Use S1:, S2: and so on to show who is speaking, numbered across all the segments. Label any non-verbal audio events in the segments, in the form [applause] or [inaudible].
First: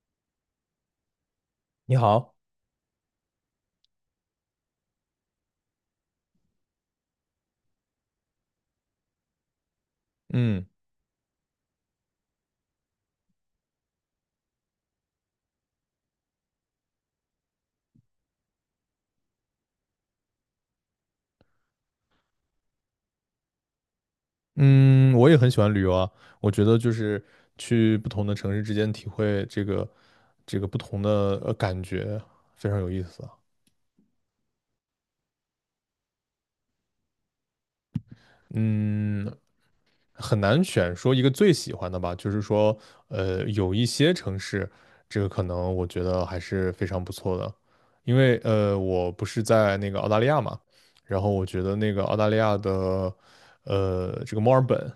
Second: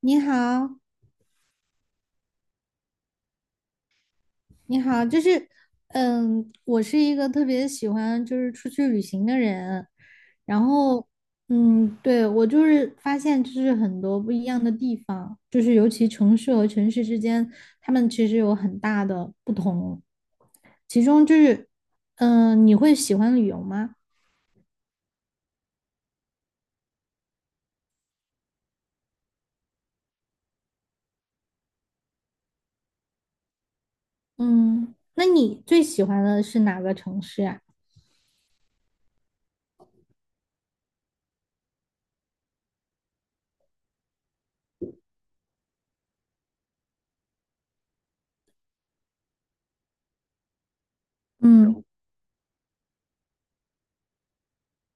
S1: 你好，
S2: 你好，
S1: 你好，就是，我是一个特别喜欢就是出去旅行的人，然
S2: 嗯
S1: 后，对，我就是发现就是很多不一样的地方，就是尤其城市和城市之间，他们其实有很大的不同，其中就是，你会喜欢旅游吗？
S2: 嗯，我也很喜欢旅游啊。我觉得就是去不同的城市之间体会这个不同的感觉，非常有意思啊。
S1: 嗯，那你最喜欢的是哪个城市啊？
S2: 嗯，很难选说一个最喜欢的吧，就是说，有一些城市，这个可能我觉得还是非常不错的，因为我不是在那个澳大利亚嘛，然后我觉得
S1: 嗯。
S2: 那个澳大利亚的，这个墨尔本，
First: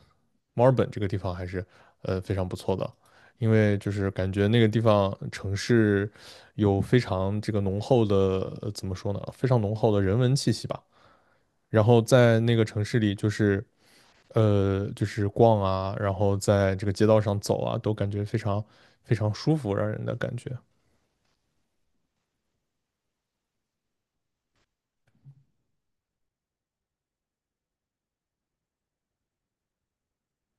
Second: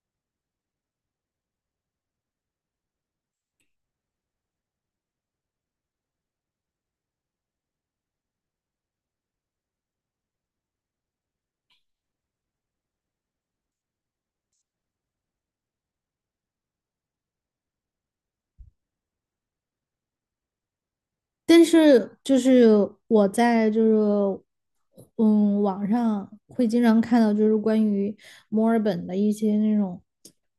S2: 墨尔本这个地方还是非常不错的，因为就是感觉那个地方城市有非常这个浓厚的，怎么说呢，非常浓厚的人文气息吧。然后在那个城市里，就是逛啊，然后在这个街道上走啊，都感觉非常非常舒服，让人的感觉。
S1: 但是就是我在就是嗯网上会经常看到就是关于墨尔本的一些那种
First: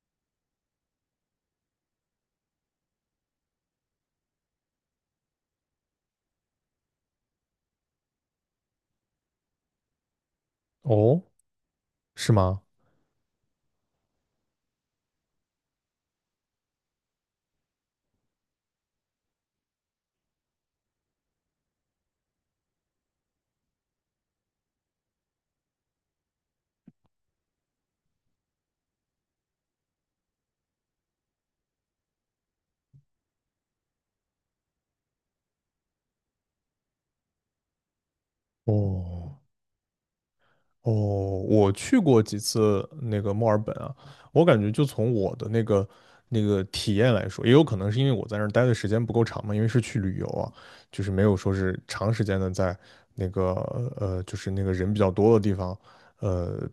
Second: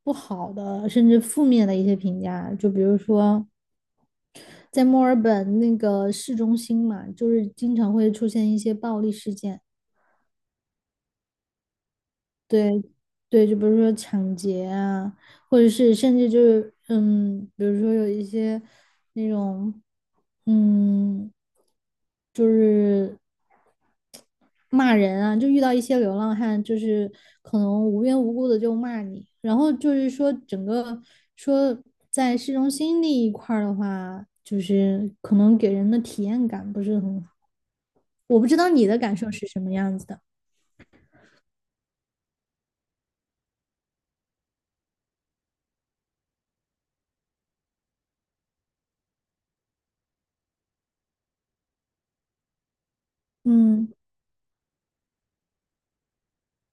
S1: 不好的甚至负面的一些评价，就比如说在墨尔本那个市中心嘛，就是经常会出现一些暴力事件。
S2: 哦，是吗？
S1: 对，对，就比如说抢劫啊，或者是甚至就是，比如说有一些那种，嗯，就是骂人啊，就遇到一些流浪汉，就是可能无缘无故的就骂你，然后就是说整个说在市中心那一块儿的话，就是可能给人的体验感不是很好，我不知道你的感受
S2: 哦，
S1: 是什么样子的。
S2: 哦，我去过几次那个墨尔本啊，我感觉就从我的那个体验来说，也有可能是因为我在那儿待的时间不够长嘛，因为是去旅游啊，就是没有说是长时间的在那个
S1: 嗯。
S2: 就是那个人比较多的地方呃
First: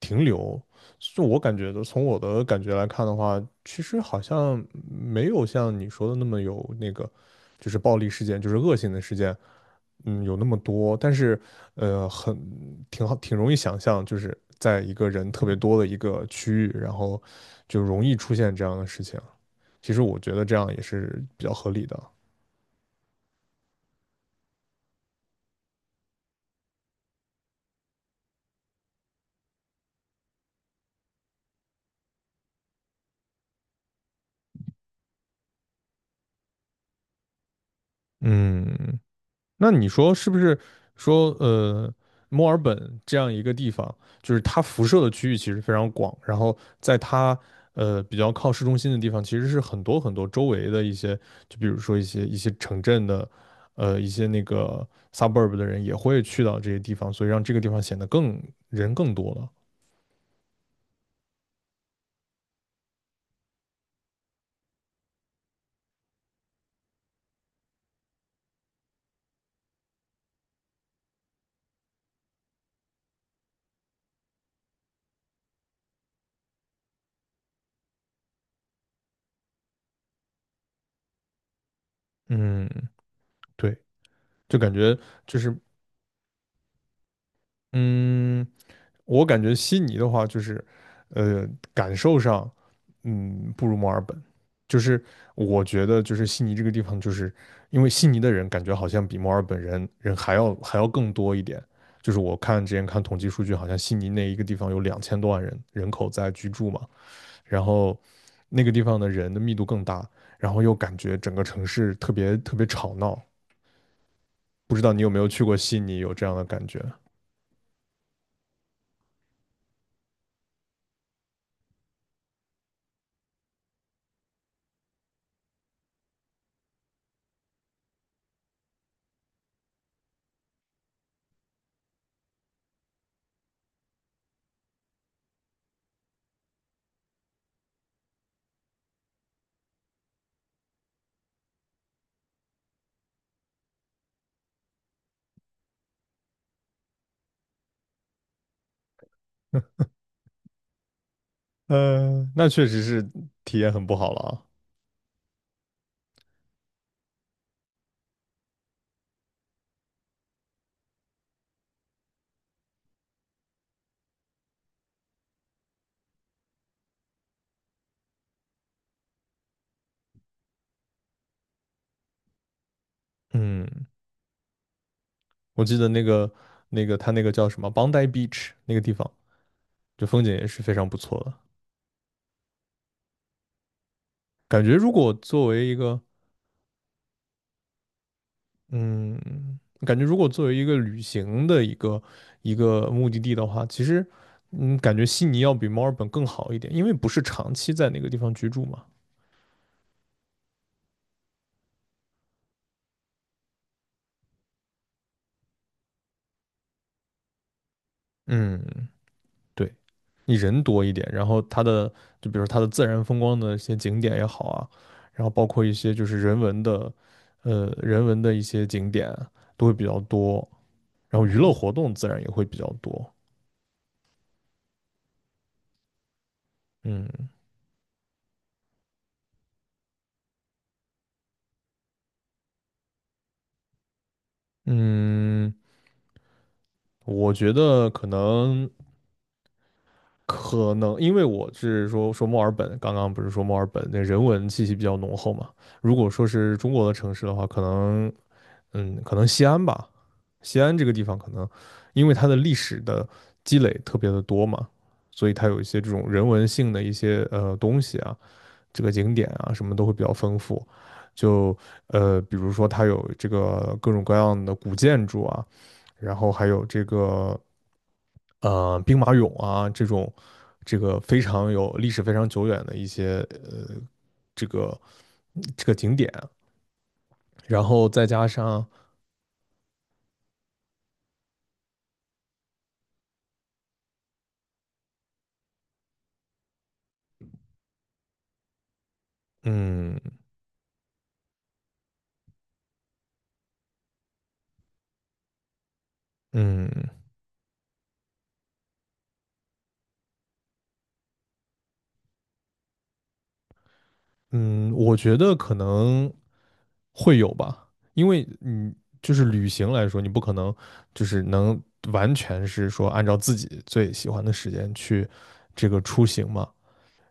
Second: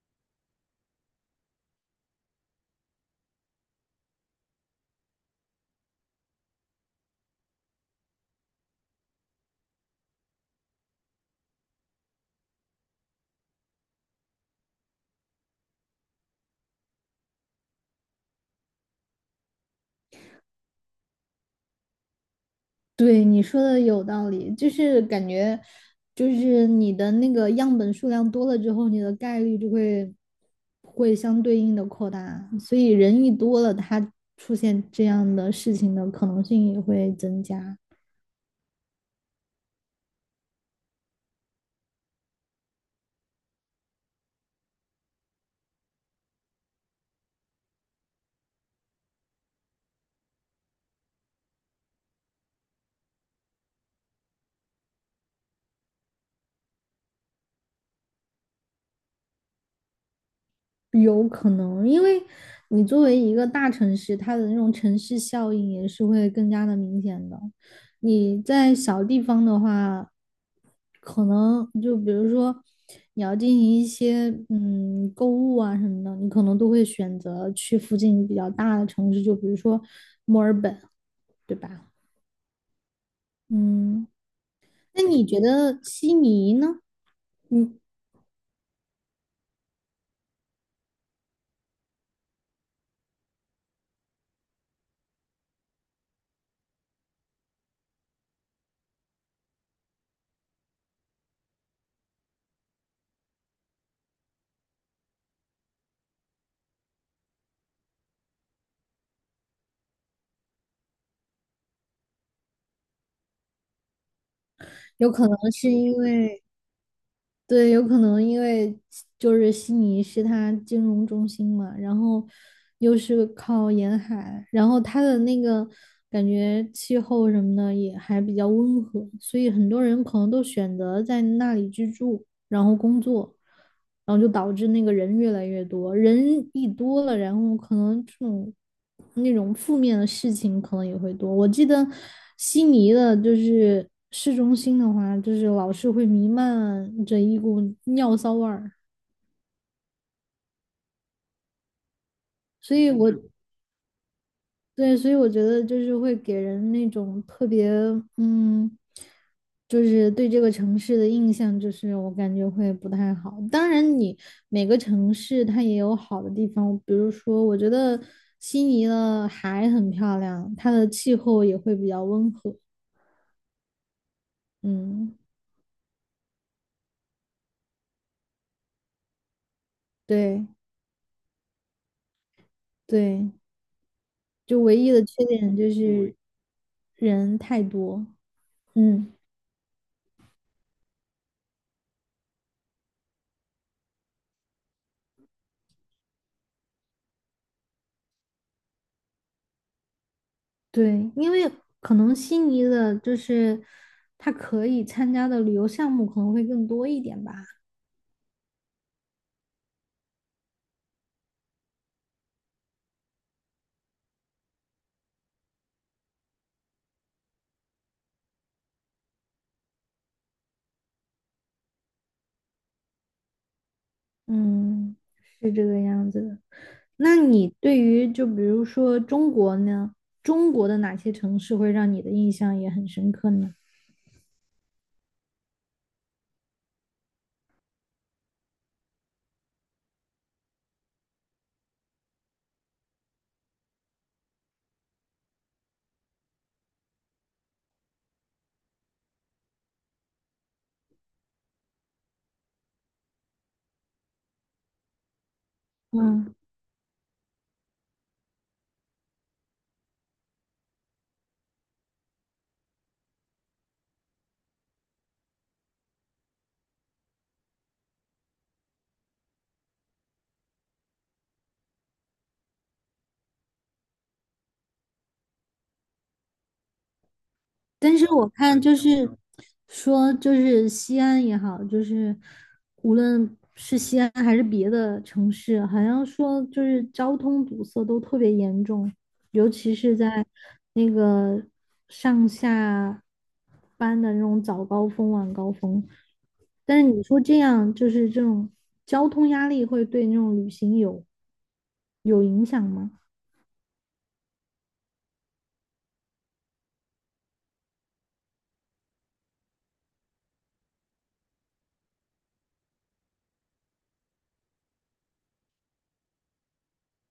S2: 停留。就我感觉的，从我的感觉来看的话，其实好像没有像你说的那么有那个，就是暴力事件，就是恶性的事件。嗯，有那么多，但是，很挺好，挺容易想象，就是在一个人特别多的一个区域，然后就容易出现这样的事情。其实我觉得这样也是比较合理的。
S1: 对，你说的有道理，就是感觉，就是你的那个样本数量多了之后，你的概率就会相对应的扩大，所以人一多了，它出现这样的事情的可能性也会增加。
S2: 嗯，那你说是不是说墨尔本这样一个地方，就是它辐射的区域其实非常广，然后在它比较靠市中心的地方，其实是很多很多周围的一些，就比如说一些城镇的，一些那个 suburb 的人也会去到这些地方，所以让这个地方显得更人更多了。
S1: 有可能，因为你作为一个大城市，它的那种城市效应也是会更加的明显的。你在小地方的话，可能就比如说你要进行一些购物啊什么的，你可能都会选择去附近比较大的城市，就比如说墨尔本，对吧？
S2: 嗯，对，
S1: 嗯，
S2: 就感觉
S1: 那你
S2: 就
S1: 觉
S2: 是
S1: 得悉尼呢？嗯，
S2: 嗯。我感觉悉尼的话，就是呃，感受上，不如墨尔本。就是我觉得，就是悉尼这个地方，就是因为悉尼的人感觉好像比墨尔本人还要更多一点。就是我看之前看统计数据，好像悉尼那一个地方有两千多万人口在居住嘛，然后那个地方的人的密度更大，然后又感觉整个城市特别特别吵闹。不知道你有
S1: 有
S2: 没有
S1: 可能
S2: 去过
S1: 是
S2: 悉
S1: 因
S2: 尼，有这样
S1: 为
S2: 的感觉？
S1: 对，有可能因为就是悉尼是它金融中心嘛，然后又是靠沿海，然后它的那个感觉气候什么的也还比较温和，所以很多人可能都选择在那里居住，然后工作。然后就导致那个人越来越多，人一多了，然后可能这种那种负面的事情可能也会多。我记得悉尼的就是市中心的话，就是老是会弥漫着一股尿骚味儿，
S2: [laughs] 那确
S1: 所
S2: 实
S1: 以
S2: 是
S1: 我
S2: 体验很不好了啊。
S1: 对，所以我觉得就是会给人那种特别，嗯，就是对这个城市的印象，就是我感觉会不太好。当然，你每个城市它也有好的地方，比如说，我觉得悉尼的海很漂亮，它的气候也会比较温和。
S2: 嗯，
S1: 嗯，
S2: 我记得那个他那个叫什么 Bondi Beach 那个地方，就风景
S1: 对
S2: 也是非常不错的。
S1: 对，就
S2: 感觉
S1: 唯
S2: 如
S1: 一的
S2: 果
S1: 缺
S2: 作
S1: 点
S2: 为
S1: 就
S2: 一个
S1: 是人太多。嗯。
S2: 嗯，感觉如果作为一个旅行的一个目的地的话，其实感觉悉尼要比墨尔本更好一点，因为不是长期在那个地方居住嘛。
S1: 对，因为可能悉尼的就是他可以参加的旅游项目可能会更多一点吧。
S2: 嗯对，你人多一点，然后它的就比如说它的自然风光的一些景点也好啊，然后包括一些人文的一些景点啊都会比较多，然后娱乐活动自然也会比较多。
S1: 嗯，是这个样子的。
S2: 嗯
S1: 那你对于就比如说中国呢，中国的哪些城市会让你的印象也很深刻呢？
S2: 嗯，我觉得可能，因为我是说墨尔本，刚刚不是说墨尔本那人文气息比较浓厚嘛。如果说是中国的城市的话，可能西安吧，西安这个地方可能因为它的历史的积累特别的多嘛，所以它有一些这种人
S1: 嗯
S2: 文性的一些东西啊，这个景点啊什么都会比较丰富。就比如说它有这个各种各样的古建筑啊，然后还有这个兵马俑啊这个非常有历史非常久远的一些呃这个这个景点啊，然后
S1: 但
S2: 再
S1: 是
S2: 加
S1: 我看
S2: 上
S1: 就是说，就是西安也好，就是无论是西安还是别的城市，好像说就是交通堵塞都特别严重，尤其是
S2: 嗯
S1: 在那个上下班的那种早高峰、晚高峰。
S2: 嗯。
S1: 但是你说这样，就是这种交通压力会对那种旅行有影响吗？
S2: 嗯，我觉得可能会有吧，因为你就是旅行来说，你不可能就是能完全是说按照自己最喜欢的时间去这个出行嘛。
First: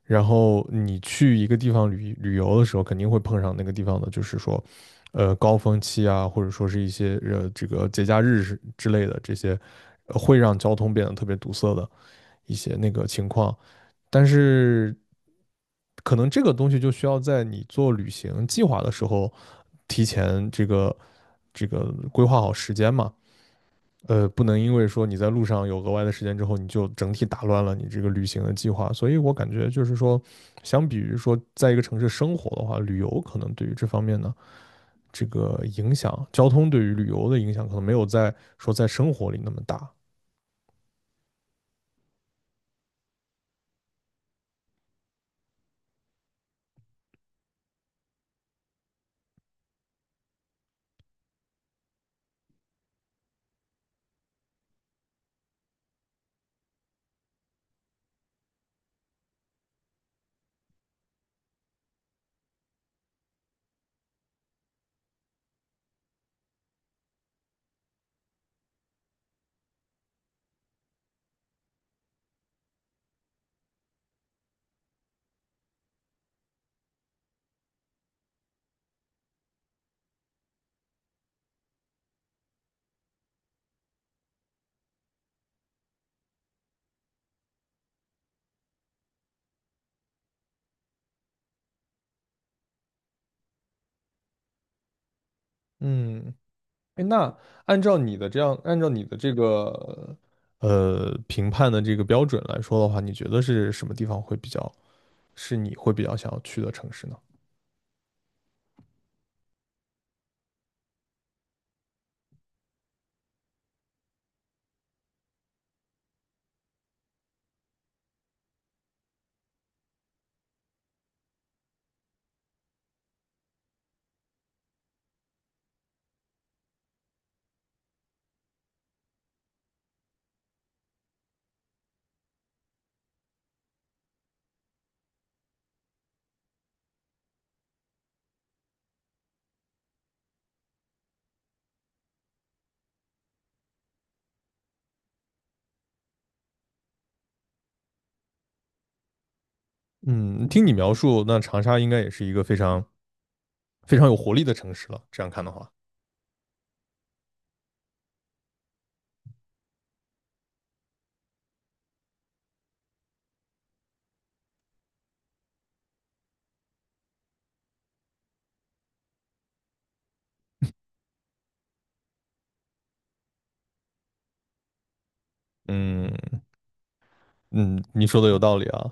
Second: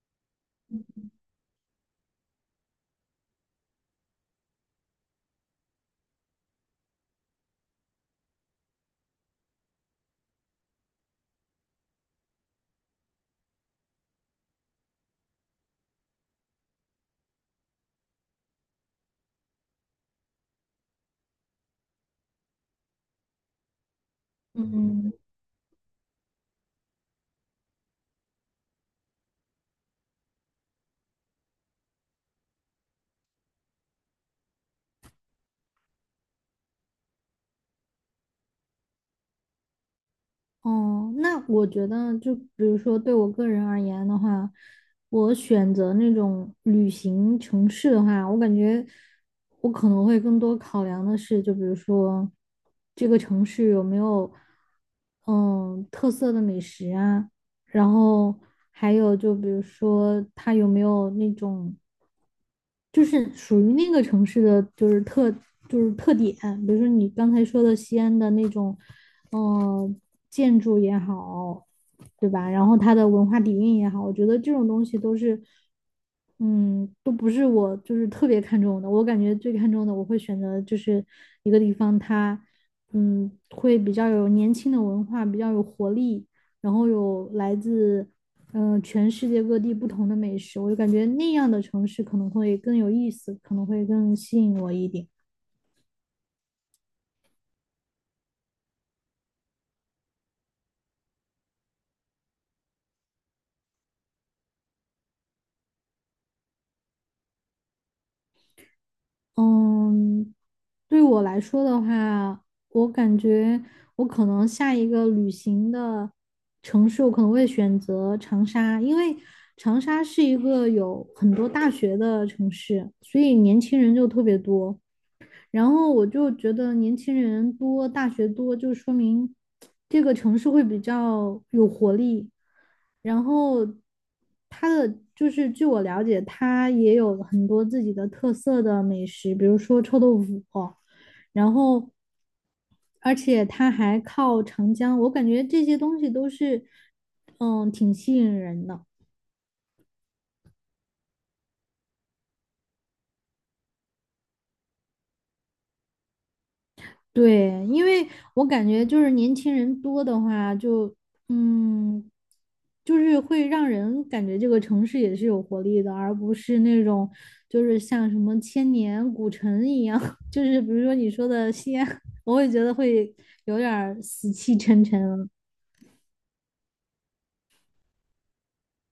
S2: 然后你去一个地方旅游的时候，肯定会碰上那个地方的，就是说，高峰期啊，或者说是一些这个节假日是之类的这些，会让交通变得特别堵塞的一些那个情况。但是可能这个东西就需要在你做旅行计划的时候，提前这个规划好时间嘛。不能因为说
S1: 嗯
S2: 你在路上有额外的时间之后，你就整体打乱了你这个旅行的计划。所以我感觉就是说，相比于说在一个城市生活的话，旅游可能对于这方面呢，这个影响，交通对于旅游的影响可能没有在说在生活里那么大。
S1: 哦，那我觉得，就比如说对我个人而言的话，我选择那种旅行城市的话，我感觉我可能会更多考量的是，就比如说这个城市有没有特色的美食啊，然后还有就比如说它有没有那种就是属于那个城市的，就是特点，比如说你刚才说的西安的那种，嗯，建筑也好，对吧？然后它的文化底蕴也好，我觉得这种东西都是，嗯，都不是我就是特别看重的。我感觉最看重的，我会选择就是一个地方它，会比较有年轻的文化，比较有活力，然后有来自全世界各地不同的美食，我就感觉那样的城市可能会更有意思，可能会更吸引我一点。
S2: 嗯，哎，那按照你的这个评判的这个标准来说的话，你觉得是什么地方会比较，是你会比较想要去的城市呢？
S1: 嗯，对我来说的话，我感觉我可能下一个旅行的城市，我可能会选择长沙，因为长沙是一个有很多大学的城市，所以年轻人就特别多。然后我就觉得年轻人多，大学多，就说明这个城市会比较有活力。然后它的就是据我了解，它也有很多自己的特色的美食，比如说臭豆腐，然后而且它还靠长江，我感觉这些东西都是挺吸引人的。
S2: 嗯，听你描述，那长沙应该也是一个非常非常有活力的城市了。这样看的话，
S1: 对，因为我感觉就是年轻人多的话就，嗯，就是会让人感觉这个城市也是有活力的，而不是那种就是像什么千年古城一样，[laughs] 就是比如说你说的西安，我会觉得会有点儿死气沉沉了。
S2: 嗯嗯，你说的有道理啊，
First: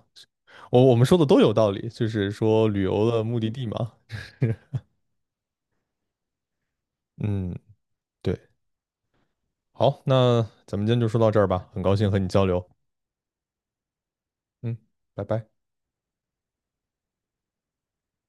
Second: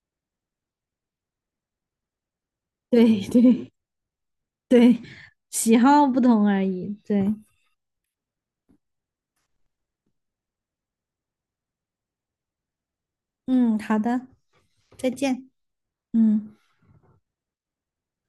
S2: 我们说的都有道理，就是说旅游
S1: 对
S2: 的
S1: [laughs]
S2: 目的地
S1: 对
S2: 嘛。
S1: 对，喜好不同而已。对，
S2: 嗯，对。好，那咱们今天就说到这儿吧，很高兴和你交流。
S1: 嗯，好的，
S2: 嗯，
S1: 再
S2: 拜拜。
S1: 见。嗯。